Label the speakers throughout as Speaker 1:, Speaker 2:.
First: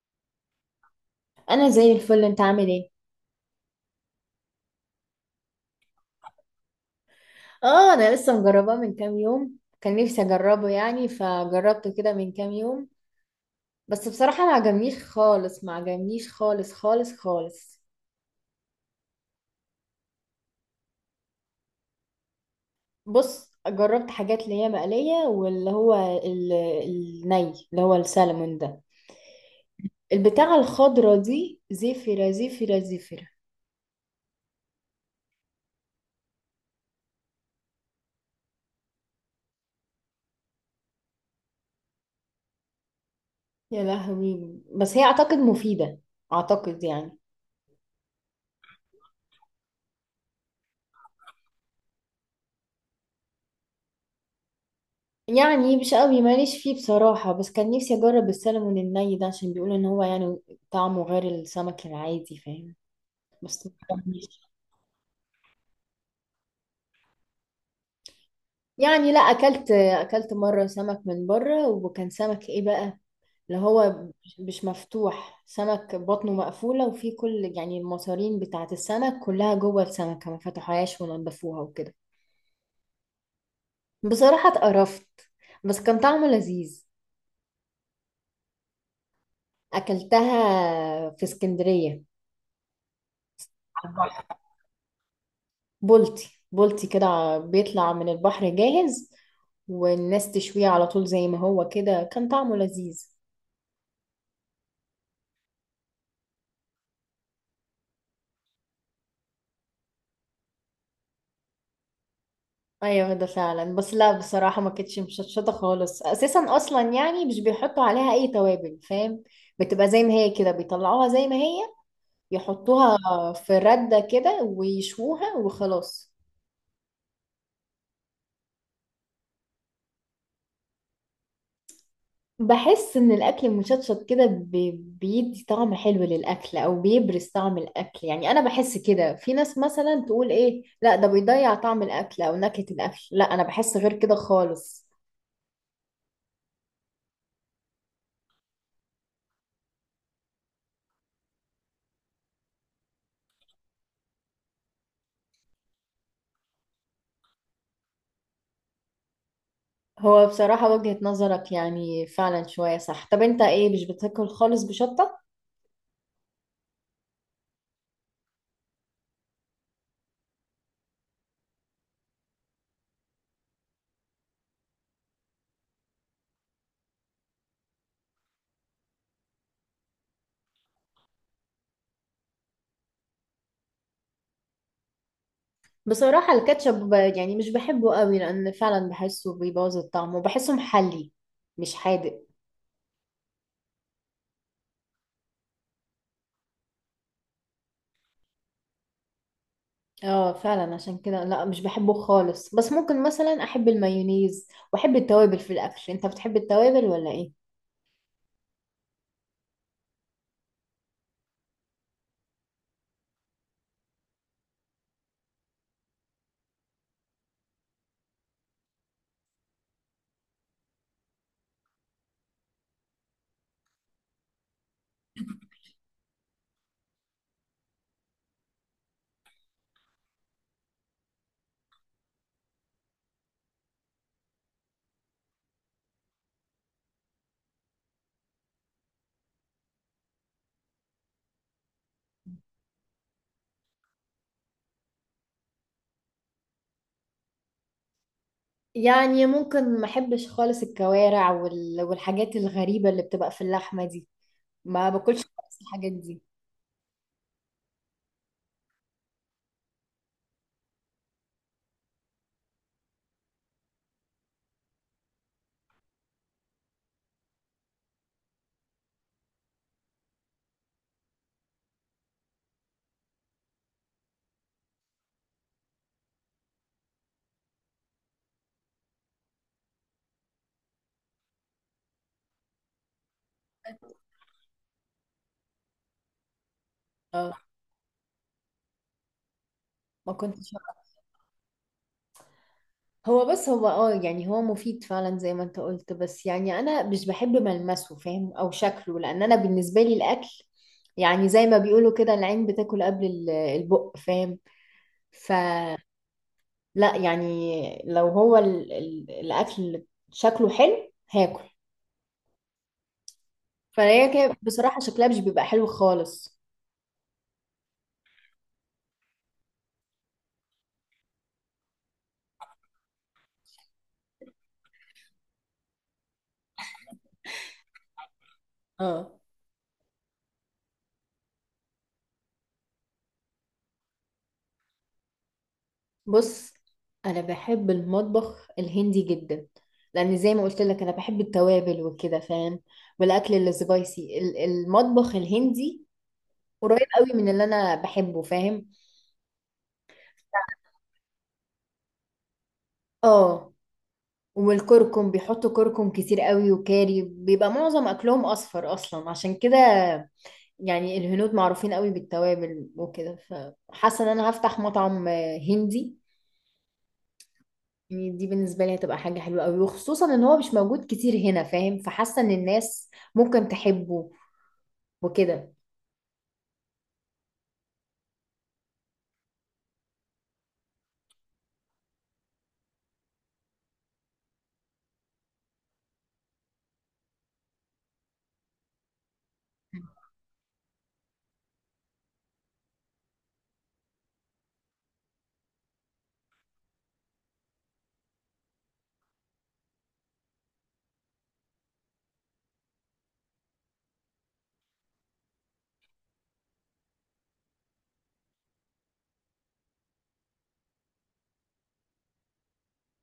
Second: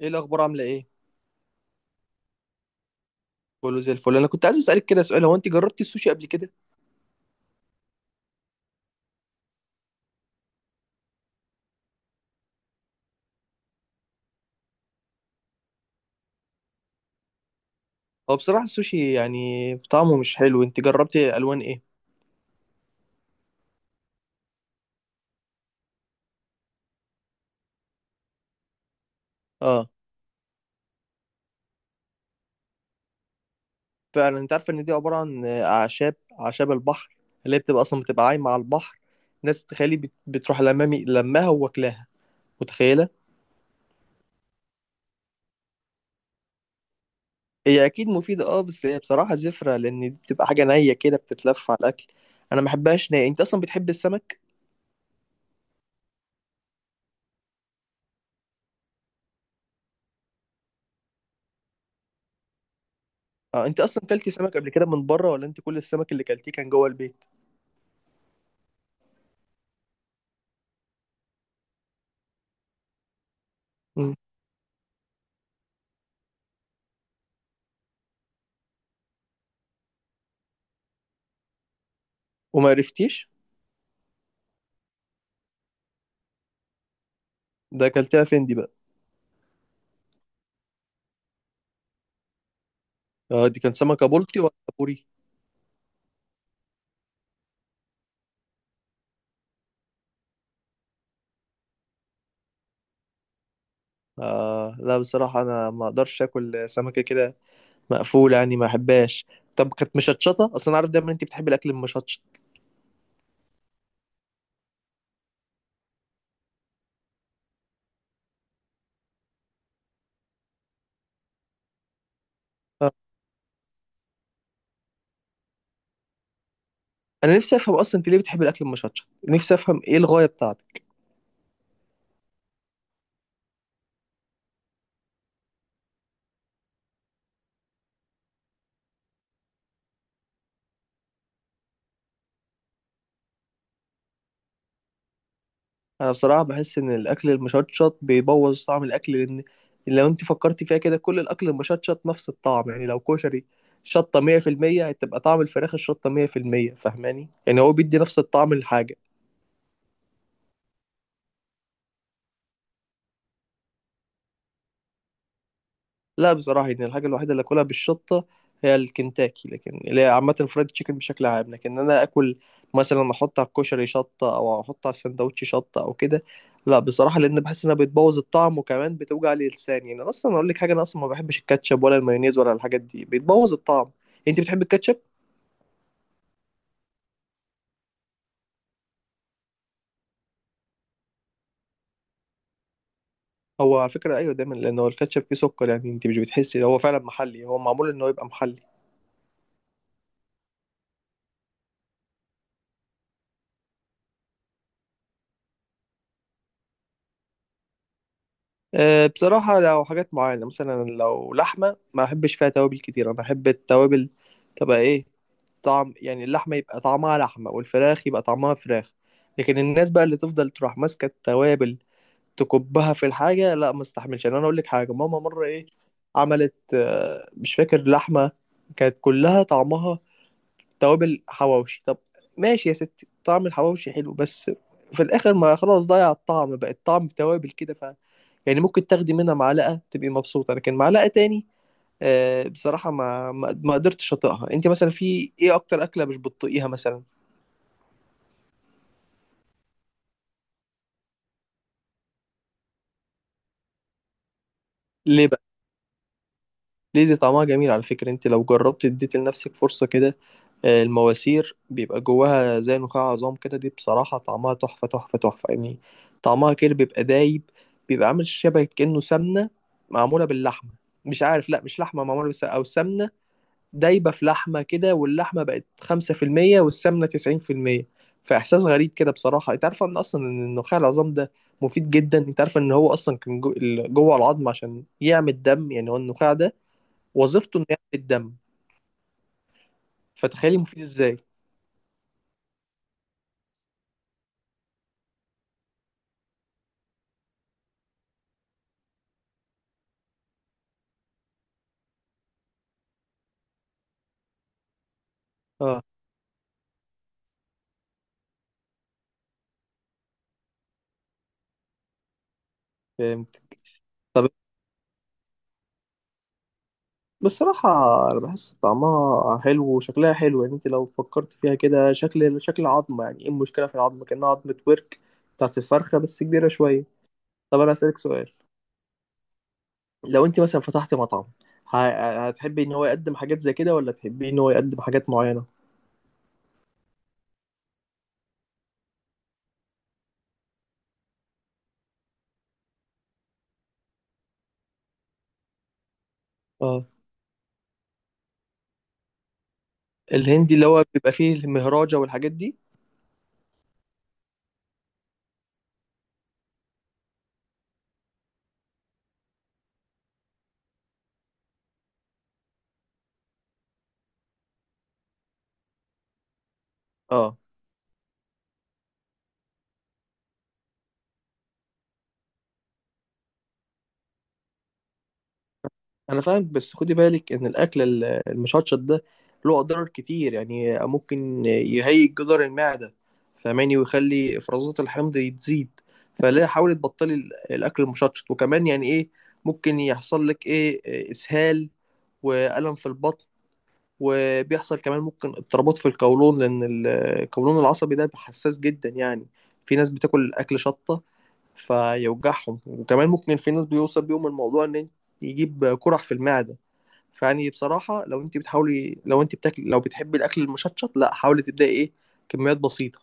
Speaker 1: ايه الاخبار؟ عامله ايه؟
Speaker 2: انا زي الفل. انت عامل ايه؟
Speaker 1: كله زي الفل. انا كنت عايز اسالك كده سؤال، هو انت جربتي السوشي قبل كده؟
Speaker 2: اه، انا لسه مجرباه من كام يوم، كان نفسي اجربه فجربته كده من كام يوم. بس بصراحة ما عجبنيش خالص، ما عجبنيش خالص خالص خالص.
Speaker 1: هو بصراحه السوشي يعني طعمه مش حلو. انت جربتي الوان ايه؟
Speaker 2: بص، جربت حاجات اللي هي مقلية واللي هو ال- الني، اللي هو السلمون ده،
Speaker 1: اه،
Speaker 2: البتاعة الخضرة دي، زفرة زفرة زفرة.
Speaker 1: فعلا انت عارفه ان دي عباره عن اعشاب، اعشاب البحر اللي هي بتبقى اصلا بتبقى عايمه على البحر. ناس تخيلي بتروح لمامي لماها وواكلاها. متخيله؟
Speaker 2: يا لهوي، بس هي اعتقد مفيدة، اعتقد
Speaker 1: هي اكيد مفيده، اه، بس هي بصراحه زفره، لان دي بتبقى حاجه نيه كده بتتلف على الاكل. انا ما بحبهاش نيه. انت اصلا بتحب السمك؟
Speaker 2: يعني مش قوي ماليش فيه بصراحة. بس كان نفسي أجرب السلمون الني ده عشان بيقولوا إن هو طعمه غير السمك العادي، فاهم؟
Speaker 1: اه،
Speaker 2: بس
Speaker 1: انت اصلا كلتي
Speaker 2: مجربتش.
Speaker 1: سمك قبل كده من بره، ولا انت كل السمك اللي كلتيه كان جوه البيت؟
Speaker 2: يعني لا، أكلت، أكلت مرة سمك من بره، وكان سمك إيه بقى، اللي هو
Speaker 1: مم.
Speaker 2: مش مفتوح، سمك بطنه مقفولة وفيه كل المصارين بتاعة السمك كلها جوه السمكة، ما فتحوهاش ونضفوها وكده.
Speaker 1: وما عرفتيش؟
Speaker 2: بصراحة اتقرفت، بس كان طعمه لذيذ.
Speaker 1: ده اكلتها فين دي بقى؟
Speaker 2: أكلتها في اسكندرية.
Speaker 1: اه، دي كان سمكة بلطي ولا بوري؟
Speaker 2: بولتي بولتي كده، بيطلع من البحر جاهز والناس تشويه على طول زي ما هو كده، كان طعمه لذيذ.
Speaker 1: آه، لا بصراحة انا ما اقدرش اكل سمكة كده مقفولة، يعني ما احبهاش. طب كانت مشطشطة؟ اصلا انا عارف دايما انت بتحبي الاكل المشطشط.
Speaker 2: ايوه ده فعلا، بس لا بصراحة ما كانتش مشطشطة خالص اساسا، اصلا يعني مش بيحطوا عليها اي توابل، فاهم؟ بتبقى زي ما هي كده، بيطلعوها زي ما هي،
Speaker 1: آه.
Speaker 2: يحطوها في ردة كده ويشوها وخلاص.
Speaker 1: انا نفسي افهم اصلا انت ليه بتحبي الاكل المشطشط، نفسي افهم ايه الغاية بتاعتك.
Speaker 2: بحس ان الاكل المشطشط كده بيدي طعم حلو للاكل، او بيبرز طعم الاكل. يعني انا بحس كده. في ناس مثلا تقول ايه، لا ده بيضيع طعم الاكل او نكهة الاكل، لا انا بحس غير كده خالص.
Speaker 1: انا بصراحة بحس ان الاكل المشطشط بيبوظ طعم الاكل، لان لو انت فكرتي فيها كده كل الاكل المشطشط نفس الطعم. يعني لو كشري شطة 100%، هتبقى طعم الفراخ الشطة 100%، فاهماني؟ يعني هو بيدي نفس الطعم للحاجة.
Speaker 2: هو بصراحة وجهة نظرك يعني فعلا شوية صح. طب انت ايه، مش بتاكل خالص بشطة؟
Speaker 1: لا بصراحة، يعني الحاجة الوحيدة اللي آكلها بالشطة هي الكنتاكي، لكن اللي هي عامة الفرايد تشيكن بشكل عام. لكن أنا آكل مثلا أحط على الكشري شطة، أو أحط على السندوتش شطة، أو كده. لا بصراحة، لأن بحس إنها بتبوظ الطعم، وكمان بتوجع لي لساني. يعني أصلا أقول لك حاجة، أنا أصلا ما بحبش الكاتشب ولا المايونيز ولا الحاجات دي، بتبوظ الطعم. أنت بتحب الكاتشب؟
Speaker 2: بصراحة الكاتشب يعني مش بحبه قوي، لان فعلا بحسه بيبوظ الطعم وبحسه محلي، مش حادق.
Speaker 1: هو على فكرة أيوه دايما، لأن هو الكاتشب فيه سكر. يعني أنت مش بتحسي هو فعلا محلي؟ هو معمول إن هو يبقى محلي.
Speaker 2: اه فعلا، عشان كده لا مش بحبه خالص، بس ممكن مثلا احب المايونيز واحب التوابل في الاكل. انت بتحب التوابل ولا ايه؟
Speaker 1: أه، بصراحة لو حاجات معينة مثلا لو لحمة ما أحبش فيها توابل كتير، أنا أحب التوابل تبقى إيه، طعم، يعني اللحمة يبقى طعمها لحمة والفراخ يبقى طعمها فراخ. لكن الناس بقى اللي تفضل تروح ماسكة التوابل تكبها في الحاجة، لا ما استحملش. يعني أنا أقول لك حاجة، ماما مرة إيه عملت، مش فاكر، لحمة كانت كلها طعمها توابل، حواوشي. طب ماشي يا ستي، طعم الحواوشي حلو، بس في الآخر ما خلاص، ضيع الطعم بقى، الطعم توابل كده. يعني ممكن تاخدي منها معلقة تبقي مبسوطة، لكن معلقة تاني بصراحة ما قدرتش أطيقها. أنت مثلا في إيه أكتر أكلة مش بتطيقيها مثلا؟
Speaker 2: يعني ممكن ما احبش خالص الكوارع والحاجات الغريبة اللي بتبقى في اللحمة دي، ما باكلش
Speaker 1: ليه بقى؟
Speaker 2: خالص الحاجات دي.
Speaker 1: ليه؟ دي طعمها جميل على فكرة، أنت لو جربت اديت لنفسك فرصة كده. المواسير بيبقى جواها زي نخاع عظام كده، دي بصراحة طعمها تحفة تحفة تحفة، يعني طعمها كده بيبقى دايب، بيبقى عامل شبه كأنه سمنة معمولة باللحمة. مش عارف، لا مش لحمة معمولة بس، أو سمنة دايبه في لحمه كده، واللحمه بقت 5% والسمنه 90%. فاحساس غريب كده بصراحه. انت عارفه ان اصلا ان النخاع العظام ده مفيد جدا؟ انت عارفه ان هو اصلا كان جوه العظم عشان يعمل دم؟ يعني هو النخاع ده
Speaker 2: اه،
Speaker 1: وظيفته انه يعمل الدم،
Speaker 2: ما كنتش.
Speaker 1: فتخيلي مفيد ازاي.
Speaker 2: هو بس هو اه، يعني هو مفيد فعلا زي ما انت قلت، بس يعني انا مش بحب ملمسه، فاهم؟ او شكله، لان انا بالنسبة لي الاكل يعني زي ما بيقولوا كده، العين بتاكل قبل البق، فاهم؟ ف
Speaker 1: اه،
Speaker 2: لا يعني، لو هو الاكل شكله حلو هاكل.
Speaker 1: فهمت.
Speaker 2: فهي
Speaker 1: طب
Speaker 2: كده بصراحة شكلها مش بيبقى حلو خالص.
Speaker 1: بصراحة أنا بحس طعمها حلو وشكلها حلو، يعني أنت لو فكرت فيها كده شكل، شكل عظمة، يعني إيه المشكلة في العظمة، كأنها عظمة ورك بتاعت الفرخة بس كبيرة شوية. طب أنا أسألك سؤال،
Speaker 2: اه.
Speaker 1: لو انت مثلا فتحت مطعم، هتحبي ان هو يقدم حاجات زي كده، ولا تحبي ان هو يقدم حاجات معينة؟
Speaker 2: بص، انا بحب المطبخ الهندي جدا، لان زي ما قلت لك انا بحب التوابل وكده، فاهم؟ والاكل السبايسي، المطبخ الهندي قريب
Speaker 1: اه،
Speaker 2: قوي من اللي انا بحبه، فاهم؟
Speaker 1: الهندي اللي هو بيبقى فيه المهراجة والحاجات دي؟
Speaker 2: اه، والكركم، بيحطوا كركم كتير قوي وكاري، بيبقى معظم اكلهم اصفر اصلا عشان كده. يعني الهنود معروفين قوي بالتوابل وكده، فحاسه ان انا هفتح مطعم آه، هندي.
Speaker 1: اه،
Speaker 2: يعني دي بالنسبه لي هتبقى حاجه حلوه قوي، وخصوصا ان هو مش موجود كتير هنا، فاهم؟ فحاسه ان الناس ممكن تحبه وكده.
Speaker 1: انا فاهم، بس خدي بالك ان الاكل المشطشط ده له اضرار كتير. يعني ممكن يهيج جدار المعدة، فاهماني، ويخلي افرازات الحمض تزيد. فلا، حاولي تبطلي الاكل المشطشط. وكمان يعني ايه ممكن يحصل لك، ايه، اسهال والم في البطن. وبيحصل كمان ممكن اضطرابات في القولون، لأن القولون العصبي ده حساس جدا. يعني في ناس بتاكل أكل شطة فيوجعهم، وكمان ممكن في ناس بيوصل بيهم الموضوع إن يجيب قرح في المعدة. فيعني بصراحة لو أنت بتحاولي، لو أنت بتاكل، لو بتحبي الأكل المشطشط، لا حاولي تبدأي، إيه، كميات بسيطة.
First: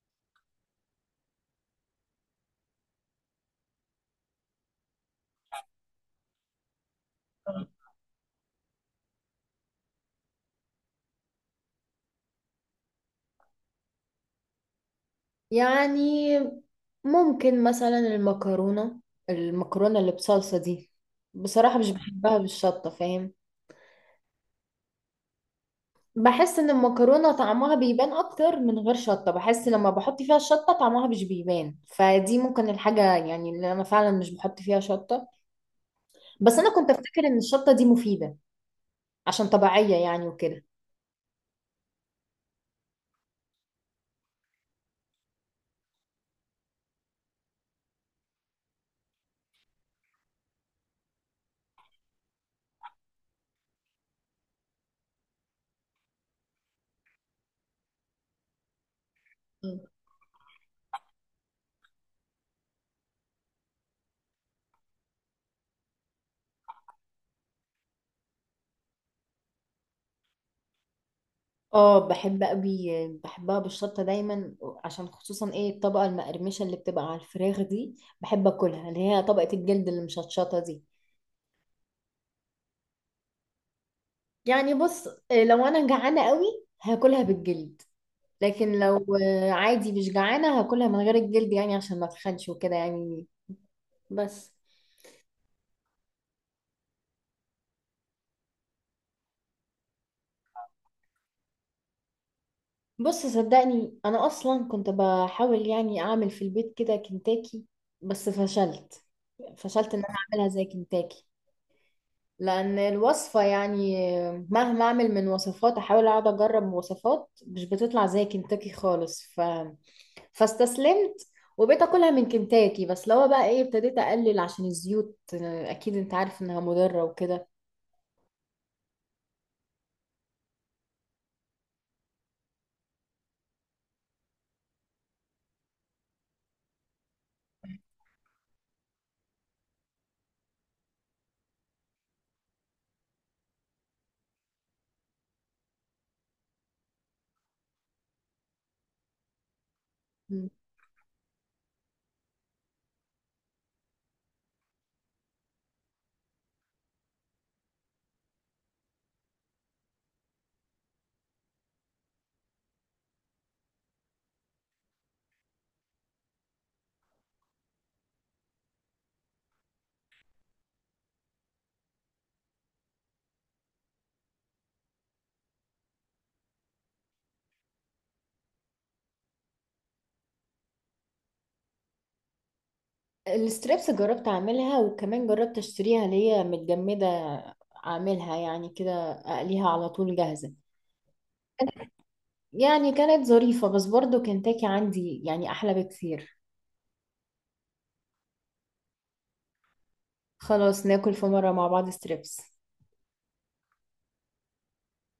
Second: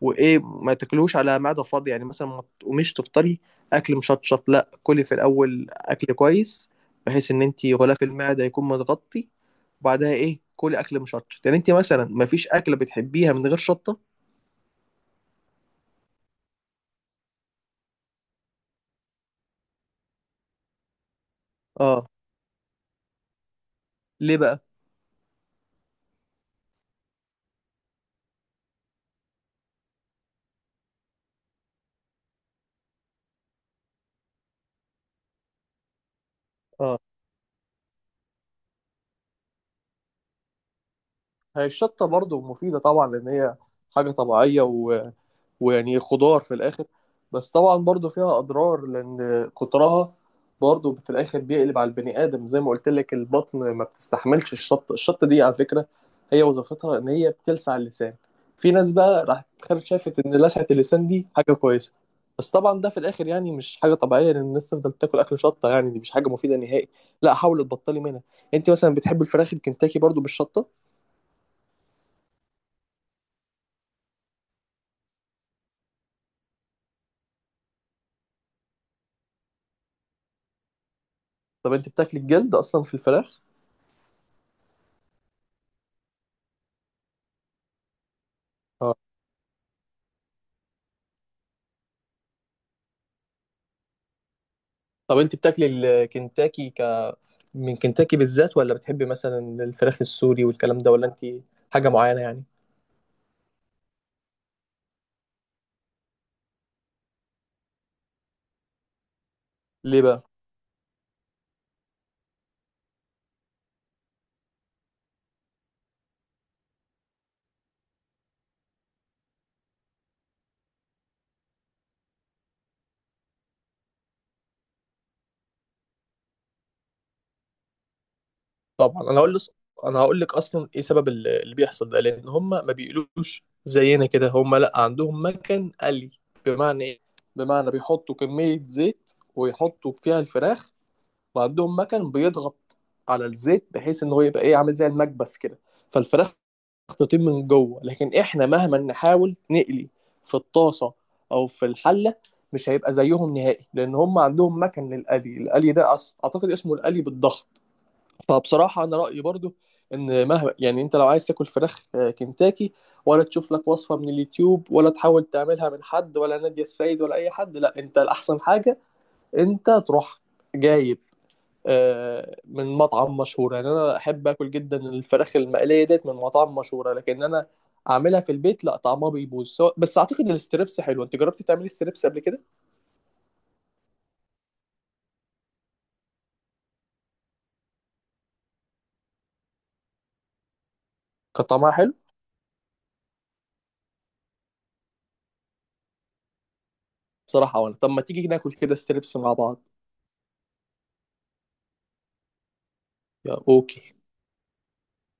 Speaker 1: وايه، ما تاكلهوش على معده فاضيه، يعني مثلا ما تقوميش تفطري اكل مشطشط. لا، كلي في الاول اكل كويس بحيث ان انت غلاف المعده يكون متغطي، وبعدها ايه كلي اكل مشطشط. يعني انت مثلا ما فيش اكله بتحبيها من غير شطه؟
Speaker 2: يعني ممكن مثلا المكرونه، اللي بصلصه دي، بصراحه مش
Speaker 1: اه،
Speaker 2: بحبها بالشطه، فاهم؟
Speaker 1: ليه بقى؟
Speaker 2: بحس ان المكرونه طعمها بيبان اكتر من غير شطه، بحس لما بحط فيها الشطه طعمها مش بيبان، فدي ممكن الحاجه يعني اللي انا فعلا مش بحط فيها شطه. بس انا كنت
Speaker 1: اه،
Speaker 2: افتكر ان الشطه دي مفيده عشان طبيعيه يعني وكده.
Speaker 1: هي الشطه برضو مفيده طبعا، لان هي حاجه طبيعيه، ويعني خضار في الاخر. بس طبعا برضو فيها اضرار، لان كترها برضو في الاخر بيقلب على البني ادم. زي ما قلت لك البطن ما بتستحملش الشط. دي على فكره هي وظيفتها ان هي بتلسع اللسان، في ناس بقى راح
Speaker 2: مم.
Speaker 1: تخرج شافت ان لسعه اللسان دي حاجه كويسه. بس طبعا ده في الاخر يعني مش حاجه طبيعيه، لان الناس تفضل تاكل اكل شطه، يعني دي مش حاجه مفيده نهائي. لا حاولي تبطلي منها. انت مثلا بتحبي الفراخ الكنتاكي برضو بالشطه؟
Speaker 2: اه بحب قوي، بحبها بالشطه دايما، عشان خصوصا ايه الطبقه المقرمشه اللي بتبقى على الفراخ دي، بحب اكلها، اللي هي طبقه الجلد اللي مشطشطه دي.
Speaker 1: طب انت بتاكلي الجلد اصلا في الفراخ؟
Speaker 2: يعني بص آه، لو انا جعانه قوي هاكلها بالجلد، لكن
Speaker 1: اه،
Speaker 2: لو آه، عادي مش جعانة هاكلها من غير الجلد، يعني عشان ما اتخنش وكده يعني. بس.
Speaker 1: طب انت بتاكلي الكنتاكي من كنتاكي بالذات، ولا بتحبي مثلا الفراخ السوري والكلام ده، ولا انت حاجه معينه يعني؟
Speaker 2: بص صدقني، انا اصلا كنت بحاول يعني اعمل في البيت كده كنتاكي، بس فشلت، فشلت
Speaker 1: ليه
Speaker 2: ان انا
Speaker 1: بقى؟
Speaker 2: اعملها زي كنتاكي. لان الوصفة يعني آه، مهما اعمل من وصفات، احاول اقعد اجرب وصفات مش بتطلع زي كنتاكي خالص. فاستسلمت، وبقيت اكلها من كنتاكي. بس لو بقى ايه، ابتديت اقلل عشان الزيوت آه، اكيد انت عارف انها مضرة وكده.
Speaker 1: طبعا انا هقول لك، انا هقول لك اصلا ايه سبب اللي بيحصل ده. لان هم ما بيقلوش زينا كده، هم لا عندهم مكن قلي. بمعنى ايه؟ بمعنى بيحطوا كميه زيت ويحطوا فيها الفراخ، وعندهم مكن بيضغط على الزيت بحيث ان هو يبقى ايه عامل زي المكبس كده، فالفراخ تطيب من جوه. لكن احنا مهما نحاول نقلي في الطاسه او في الحله مش هيبقى زيهم نهائي، لان هم عندهم مكن للقلي، القلي ده اعتقد اسمه القلي بالضغط. فبصراحه انا رايي برضو ان مهما، يعني انت لو عايز تاكل فراخ كنتاكي، ولا تشوف لك وصفه من اليوتيوب، ولا تحاول تعملها من حد ولا نادية السيد ولا اي حد، لا انت الاحسن حاجه انت تروح جايب من مطعم مشهور. يعني انا احب اكل جدا الفراخ المقليه ديت من مطاعم مشهوره، لكن انا اعملها في البيت لا، طعمها بيبوظ. بس اعتقد ان الستريبس حلو، انت جربتي تعملي ستريبس قبل كده؟
Speaker 2: الستريبس جربت اعملها، وكمان جربت اشتريها اللي هي متجمدة، اعملها يعني كده اقليها على طول جاهزة.
Speaker 1: كان طعمها حلو؟
Speaker 2: يعني كانت ظريفة، بس برضو كنتاكي عندي يعني احلى بكتير.
Speaker 1: بصراحه، وانا، طب ما تيجي ناكل كده ستريبس مع بعض.
Speaker 2: خلاص ناكل في مرة مع بعض ستريبس
Speaker 1: يا اوكي.